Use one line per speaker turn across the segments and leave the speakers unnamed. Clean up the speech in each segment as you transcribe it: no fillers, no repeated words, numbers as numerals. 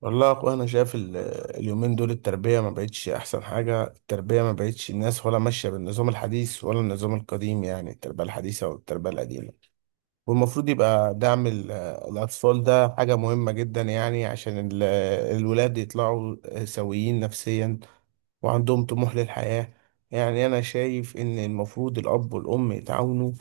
والله يا اخويا انا شايف اليومين دول التربيه ما بقتش احسن حاجه. التربيه ما بقتش الناس ولا ماشيه بالنظام الحديث ولا النظام القديم، يعني التربيه الحديثه والتربيه القديمه. والمفروض يبقى دعم الاطفال، ده حاجه مهمه جدا يعني، عشان الولاد يطلعوا سويين نفسيا وعندهم طموح للحياة. يعني أنا شايف إن المفروض الأب والأم يتعاونوا،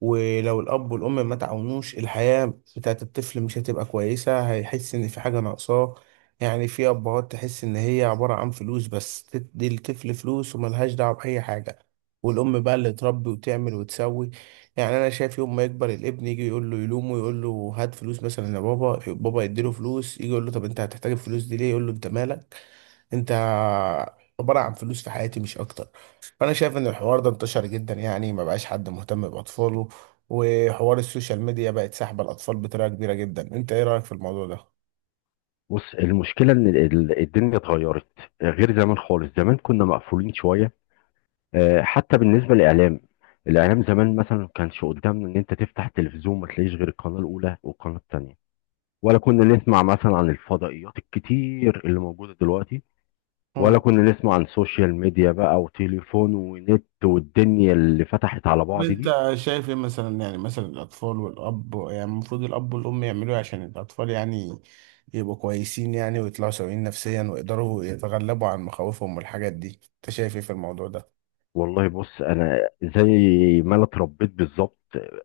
ولو الأب والأم ما تعاونوش الحياة بتاعت الطفل مش هتبقى كويسة، هيحس إن في حاجة ناقصاه. يعني في أبهات تحس إن هي عبارة عن فلوس بس، تدي الطفل فلوس وملهاش دعوة بأي حاجة، والأم بقى اللي تربي وتعمل وتسوي. يعني أنا شايف يوم ما يكبر الابن يجي يقول له يلومه، يقول له هات فلوس مثلا يا بابا، بابا يديله فلوس، يجي يقول له طب أنت هتحتاج الفلوس دي ليه، يقول له أنت مالك، انت عبارة عن فلوس في حياتي مش اكتر. فانا شايف ان الحوار ده انتشر جدا، يعني ما بقاش حد مهتم باطفاله. وحوار السوشيال ميديا بقت ساحبة الاطفال بطريقة كبيرة جدا. انت ايه رأيك في الموضوع ده؟
بص، المشكلة إن الدنيا اتغيرت، غير زمان خالص. زمان كنا مقفولين شوية. حتى بالنسبة للإعلام، الإعلام زمان مثلا ما كانش قدامنا إن أنت تفتح التلفزيون ما تلاقيش غير القناة الأولى والقناة التانية، ولا كنا نسمع مثلا عن الفضائيات الكتير اللي موجودة دلوقتي، ولا
مم.
كنا نسمع عن سوشيال ميديا بقى وتليفون ونت والدنيا اللي فتحت على
طب
بعض دي.
انت شايف ايه مثلا، يعني مثلا الاطفال والاب، يعني المفروض الاب والام يعملوا ايه عشان الاطفال يعني يبقوا كويسين، يعني ويطلعوا سويين نفسيا ويقدروا يتغلبوا عن مخاوفهم والحاجات دي. انت شايف ايه في الموضوع ده؟
والله بص، انا زي ما انا اتربيت بالظبط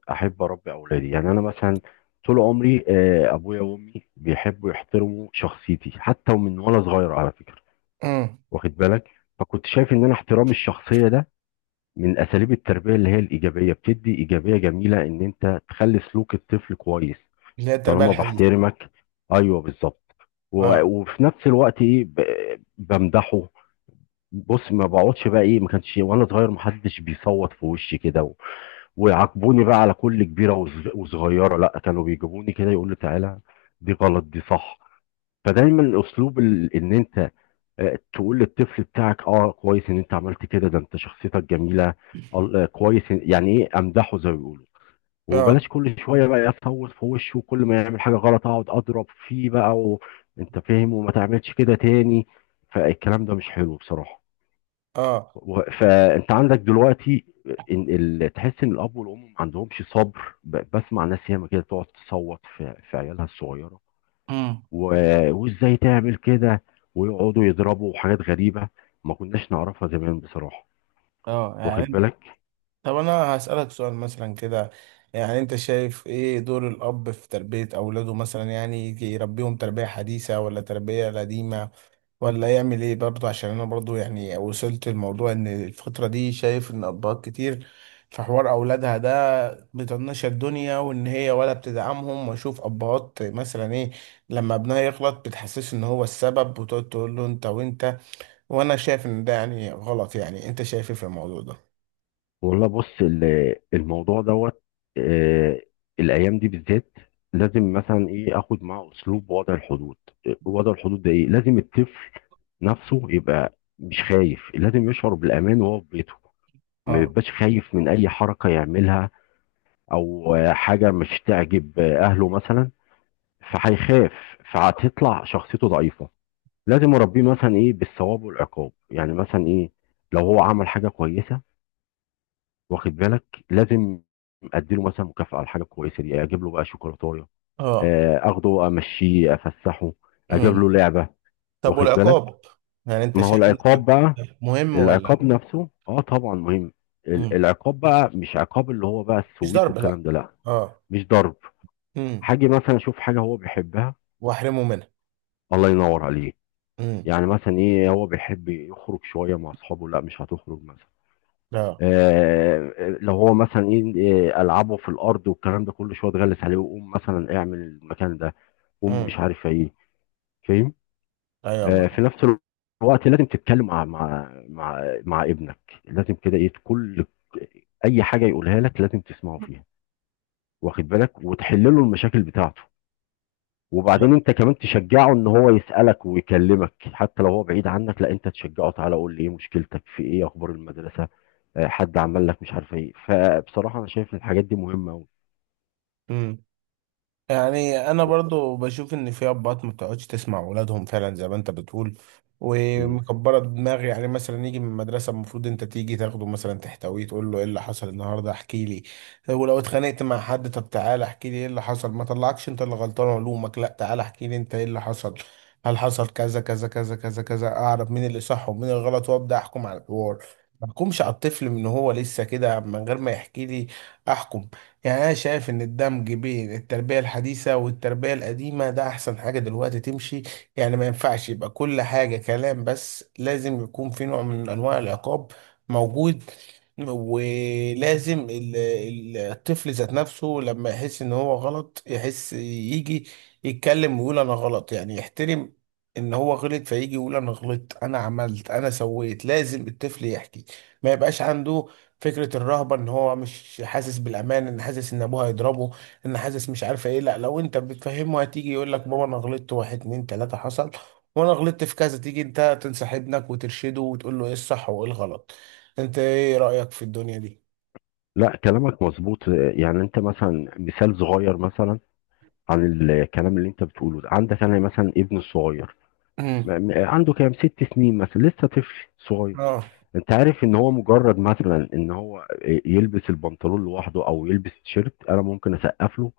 احب اربي اولادي. يعني انا مثلا طول عمري ابويا وامي بيحبوا يحترموا شخصيتي حتى ومن وانا صغير على فكره،
مم.
واخد بالك؟ فكنت شايف ان انا احترام الشخصيه ده من اساليب التربيه اللي هي الايجابيه، بتدي ايجابيه جميله ان انت تخلي سلوك الطفل كويس
اللي هي التربية
طالما
الحديثة.
بحترمك. ايوه بالظبط.
اه.
وفي نفس الوقت ايه بمدحه. بُص، ما باقعدش بقى إيه، ما كانش وأنا صغير ما حدش بيصوّت في وشّي كده، و ويعاقبوني بقى على كل كبيرة وصغيرة، لأ، كانوا بيجيبوني كده يقولوا لي: "تعالَ، دي غلط، دي صح." فدايمًا أسلوب إن أنت تقول للطفل بتاعك كويس إن أنت عملت كده، ده أنت شخصيتك جميلة، ال آه، كويس إن- يعني إيه، أمدحه زي ما بيقولوا، وبلاش
اه.
كل شوية بقى أصوّت في وشه، وكل ما يعمل حاجة غلط أقعد أضرب فيه بقى، و أنت فاهم، وما تعملش كده تاني. فالكلام ده مش حلو بصراحة.
اه.
فانت عندك دلوقتي تحس ان الاب والام ما عندهمش صبر بسمع ناس ياما كده تقعد تصوت في عيالها الصغيره،
مم.
و... وازاي تعمل كده، ويقعدوا يضربوا حاجات غريبه ما كناش نعرفها زمان بصراحه،
اه
واخد
يعني.
بالك؟
طب انا هسألك سؤال مثلا كده، يعني انت شايف ايه دور الاب في تربية اولاده مثلا، يعني يجي يربيهم تربية حديثة ولا تربية قديمة، ولا يعمل ايه برضه؟ عشان انا برضه يعني وصلت الموضوع ان الفترة دي شايف ان ابهات كتير في حوار اولادها ده بتطنش الدنيا، وان هي ولا بتدعمهم. واشوف ابهات مثلا ايه، لما ابنها يغلط بتحسسه ان هو السبب، وتقعد تقول له انت وانت. وانا شايف ان ده يعني غلط. يعني انت شايف ايه في الموضوع ده؟
والله بص، الموضوع دوت، آه، الايام دي بالذات لازم مثلا ايه اخد معاه اسلوب وضع الحدود. وضع الحدود ده ايه؟ لازم الطفل نفسه يبقى مش خايف، لازم يشعر بالامان وهو في بيته، ما
اه.
بيبقاش خايف من اي حركه يعملها او حاجه مش تعجب اهله مثلا، فهيخاف، فهتطلع شخصيته ضعيفه. لازم اربيه مثلا ايه بالثواب والعقاب. يعني مثلا ايه، لو هو عمل حاجه كويسه، واخد بالك، لازم اديله مثلا مكافاه على الحاجه الكويسه دي، اجيب له بقى شوكولاته،
اه.
اخده امشيه افسحه، اجيب له
مم.
لعبه،
طب
واخد بالك.
والعقاب، يعني انت
ما هو
شايف ان
العقاب
العقاب
بقى،
مهم ولا
العقاب
لا؟
نفسه اه طبعا مهم.
مم.
العقاب بقى مش عقاب اللي هو بقى
مش
السويت
ضرب لا.
والكلام ده، لا.
اه.
مش ضرب.
مم.
حاجة مثلا اشوف حاجة هو بيحبها،
واحرمه منها.
الله ينور عليه.
مم.
يعني مثلا ايه، هو بيحب يخرج شوية مع اصحابه، لا، مش هتخرج مثلا.
اه.
لو هو مثلا ايه العابه في الارض والكلام ده كله، شويه تغلس عليه، وقوم مثلا اعمل المكان ده، قوم مش
مم.
عارف ايه، فاهم؟
ايوه
في
يا
نفس الوقت لازم تتكلم مع ابنك. لازم كده ايه، كل اي حاجه يقولها لك لازم تسمعه فيها، واخد بالك، وتحل له المشاكل بتاعته. وبعدين انت كمان تشجعه ان هو يسألك ويكلمك حتى لو هو بعيد عنك، لا، انت تشجعه: تعالى قول لي ايه مشكلتك؟ في ايه؟ اخبار المدرسة؟ حد عمل لك مش عارف ايه؟ فبصراحة انا شايف الحاجات دي مهمة قوي.
مريم. يعني انا برضو بشوف ان في ابات ما بتقعدش تسمع اولادهم فعلا زي ما انت بتقول،
مم.
ومكبره دماغي. يعني مثلا يجي من المدرسه المفروض انت تيجي تاخده مثلا تحتويه، تقول له ايه اللي حصل النهارده، احكي لي. ولو اتخانقت مع حد طب تعالى احكي لي ايه اللي حصل، ما طلعكش انت اللي غلطان علومك، لا تعالى احكي لي انت ايه اللي حصل، هل حصل كذا كذا كذا كذا كذا، اعرف مين اللي صح ومين الغلط وابدا احكم على الحوار. ما احكمش على الطفل من هو لسه كده من غير ما يحكي لي احكم. يعني أنا شايف إن الدمج بين التربية الحديثة والتربية القديمة ده أحسن حاجة دلوقتي تمشي. يعني ما ينفعش يبقى كل حاجة كلام بس، لازم يكون في نوع من أنواع العقاب موجود. ولازم الطفل ذات نفسه لما يحس ان هو غلط يحس يجي يتكلم ويقول انا غلط، يعني يحترم ان هو غلط، فيجي يقول انا غلطت انا عملت انا سويت. لازم الطفل يحكي، ما يبقاش عنده فكرة الرهبة ان هو مش حاسس بالامان، ان حاسس ان ابوه هيضربه، ان حاسس مش عارفة ايه. لا لو انت بتفهمه هتيجي يقول لك بابا انا غلطت واحد اتنين تلاتة حصل، وانا غلطت في كذا، تيجي انت تنصح ابنك وترشده وتقول له ايه الصح وايه الغلط. انت ايه رأيك في الدنيا دي؟
لا كلامك مظبوط. يعني انت مثلا مثال صغير مثلا عن الكلام اللي انت بتقوله ده. عندك انا مثلا ابن الصغير،
امم.
عنده كام 6 سنين مثلا، لسه طفل صغير.
اه.
انت عارف ان هو مجرد مثلا ان هو يلبس البنطلون لوحده او يلبس تيشيرت، انا ممكن اسقف له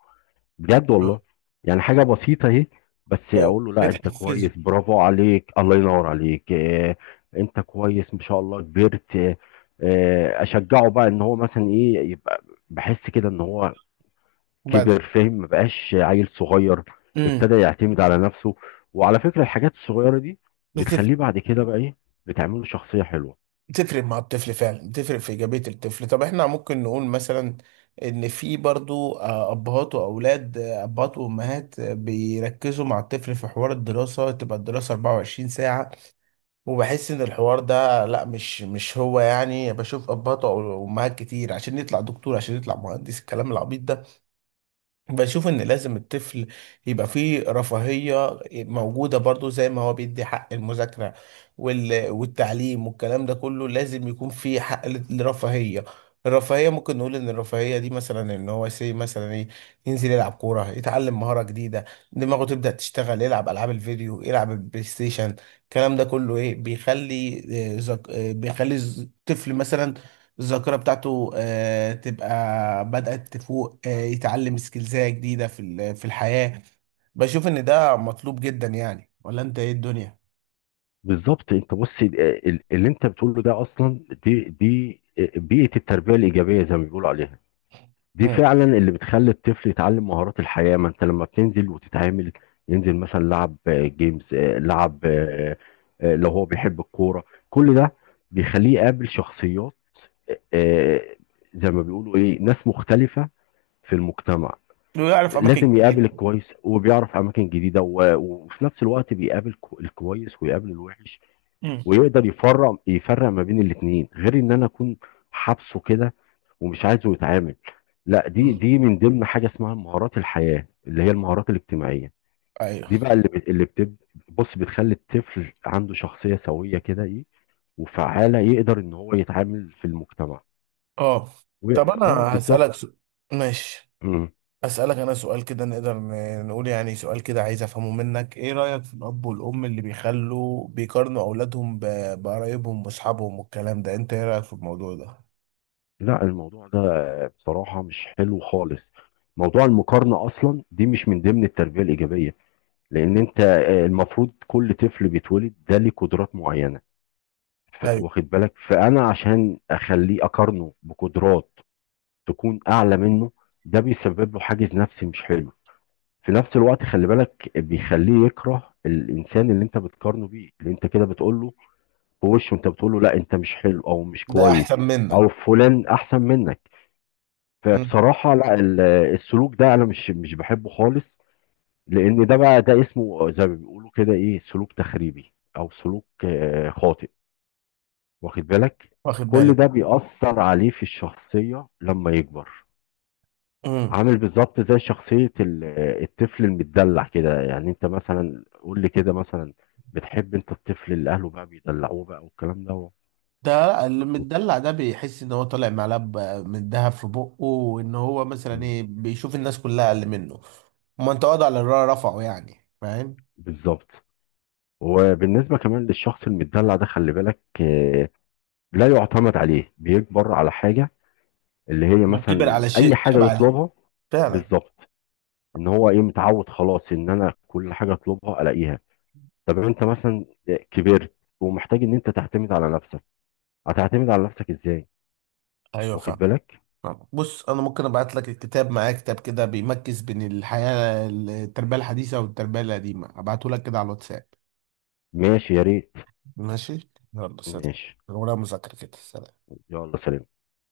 بجد والله. يعني حاجة بسيطة اهي، بس
لو
اقول له لا انت
بتحفزه.
كويس، برافو عليك، الله ينور عليك، اه، انت كويس، ما شاء الله، كبرت. اه، اشجعه بقى ان هو مثلا ايه، يبقى بحس كده ان هو
بدأ.
كبر، فاهم، ما بقاش عيل صغير،
امم.
ابتدى يعتمد على نفسه. وعلى فكرة الحاجات الصغيرة دي
بتف-
بتخليه بعد كده بقى ايه، بتعمله شخصية حلوة.
بتفرق مع الطفل فعلا، بتفرق في إيجابية الطفل. طب احنا ممكن نقول مثلا ان في برضو ابهات واولاد، ابهات وامهات، بيركزوا مع الطفل في حوار الدراسة، تبقى الدراسة 24 ساعة، وبحس ان الحوار ده لا، مش هو. يعني بشوف ابهات وامهات كتير عشان يطلع دكتور، عشان يطلع مهندس، الكلام العبيط. بشوف ان لازم الطفل يبقى فيه رفاهية موجودة برضو، زي ما هو بيدي حق المذاكرة والتعليم والكلام ده كله، لازم يكون فيه حق الرفاهية. الرفاهية ممكن نقول ان الرفاهية دي مثلا ان هو سي مثلا ايه، ينزل يلعب كورة، يتعلم مهارة جديدة، دماغه تبدأ تشتغل، يلعب العاب الفيديو، يلعب البلاي ستيشن. الكلام ده كله ايه بيخلي بيخلي الطفل مثلا الذاكرة بتاعته تبقى بدأت تفوق، يتعلم سكيلزات جديدة في الحياة. بشوف إن ده مطلوب جدا يعني، ولا أنت إيه الدنيا؟
بالظبط، انت بص، اللي انت بتقوله ده اصلا، دي بيئة التربية الإيجابية زي ما بيقولوا عليها. دي
مم.
فعلا اللي بتخلي الطفل يتعلم مهارات الحياة. ما انت لما بتنزل وتتعامل، ينزل مثلا لعب جيمز، لعب لو هو بيحب الكورة، كل ده بيخليه يقابل شخصيات، آه، آه، زي ما بيقولوا ايه ناس مختلفة في المجتمع.
لو يعرف أماكن
لازم يقابل
جديدة.
الكويس وبيعرف اماكن جديدة، وفي نفس الوقت بيقابل الكويس ويقابل الوحش،
مم.
ويقدر يفرق ما بين الاثنين، غير ان انا اكون حابسه كده ومش عايزه يتعامل. لا، دي
مم.
دي من ضمن حاجه اسمها مهارات الحياه، اللي هي المهارات الاجتماعيه.
أيوه.
دي بقى اللي بت- اللي بتب بص، بتخلي الطفل عنده شخصيه سويه كده ايه، وفعاله، يقدر ان هو يتعامل في المجتمع.
أه. طب أنا
اه بالظبط.
هسألك سؤال، ماشي؟
مم.
أسألك أنا سؤال كده، نقدر نقول يعني سؤال كده عايز أفهمه منك، إيه رأيك في الأب والأم اللي بيخلوا بيقارنوا أولادهم بقرايبهم وأصحابهم والكلام ده؟ أنت إيه رأيك في الموضوع ده؟
لا الموضوع ده بصراحه مش حلو خالص. موضوع المقارنه اصلا دي مش من ضمن التربيه الايجابيه، لان انت المفروض كل طفل بيتولد ده ليه قدرات معينه.
أيوه.
واخد بالك، فانا عشان اخليه اقارنه بقدرات تكون اعلى منه، ده بيسبب له حاجز نفسي مش حلو. في نفس الوقت خلي بالك، بيخليه يكره الانسان اللي انت بتقارنه بيه، اللي انت كده بتقول له في وشه، انت بتقول له لا انت مش حلو او مش
ده
كويس
أحسن منك.
او فلان احسن منك. فبصراحه لا، السلوك ده انا مش بحبه خالص. لان ده بقى ده اسمه زي ما بيقولوا كده ايه، سلوك تخريبي او سلوك خاطئ، واخد بالك.
واخد
كل
بالك.
ده بيأثر عليه في الشخصية لما يكبر.
امم.
عامل بالظبط زي شخصية الطفل المتدلع كده. يعني انت مثلا قول لي كده مثلا، بتحب انت الطفل اللي اهله بقى بيدلعوه بقى والكلام ده؟
ده اللي متدلع ده بيحس ان هو طالع معلقه من دهب في بقه، وان هو مثلا
مم.
ايه بيشوف الناس كلها اقل منه. ما انت وضع رفعه يعني، فاهم.
بالظبط. وبالنسبة كمان للشخص المتدلع ده خلي بالك، لا يعتمد عليه، بيكبر على حاجة اللي هي
ما كبر
مثلا
على
اي
شيء
حاجه
شبع عليه.
يطلبها.
فعلا.
بالظبط، ان هو ايه متعود خلاص ان انا كل حاجه اطلبها الاقيها. طب انت مثلا كبرت ومحتاج ان انت تعتمد على نفسك، هتعتمد على نفسك ازاي؟
ايوه
واخد
فعلا.
بالك.
بص انا ممكن ابعت لك الكتاب معايا، كتاب كده بيمكس بين الحياه التربيه الحديثه والتربيه القديمه. ابعته لك كده على الواتساب.
ماشي يا ريت.
ماشي يلا سلام.
ماشي.
ولا مذاكره كده، سلام.
يلا سلام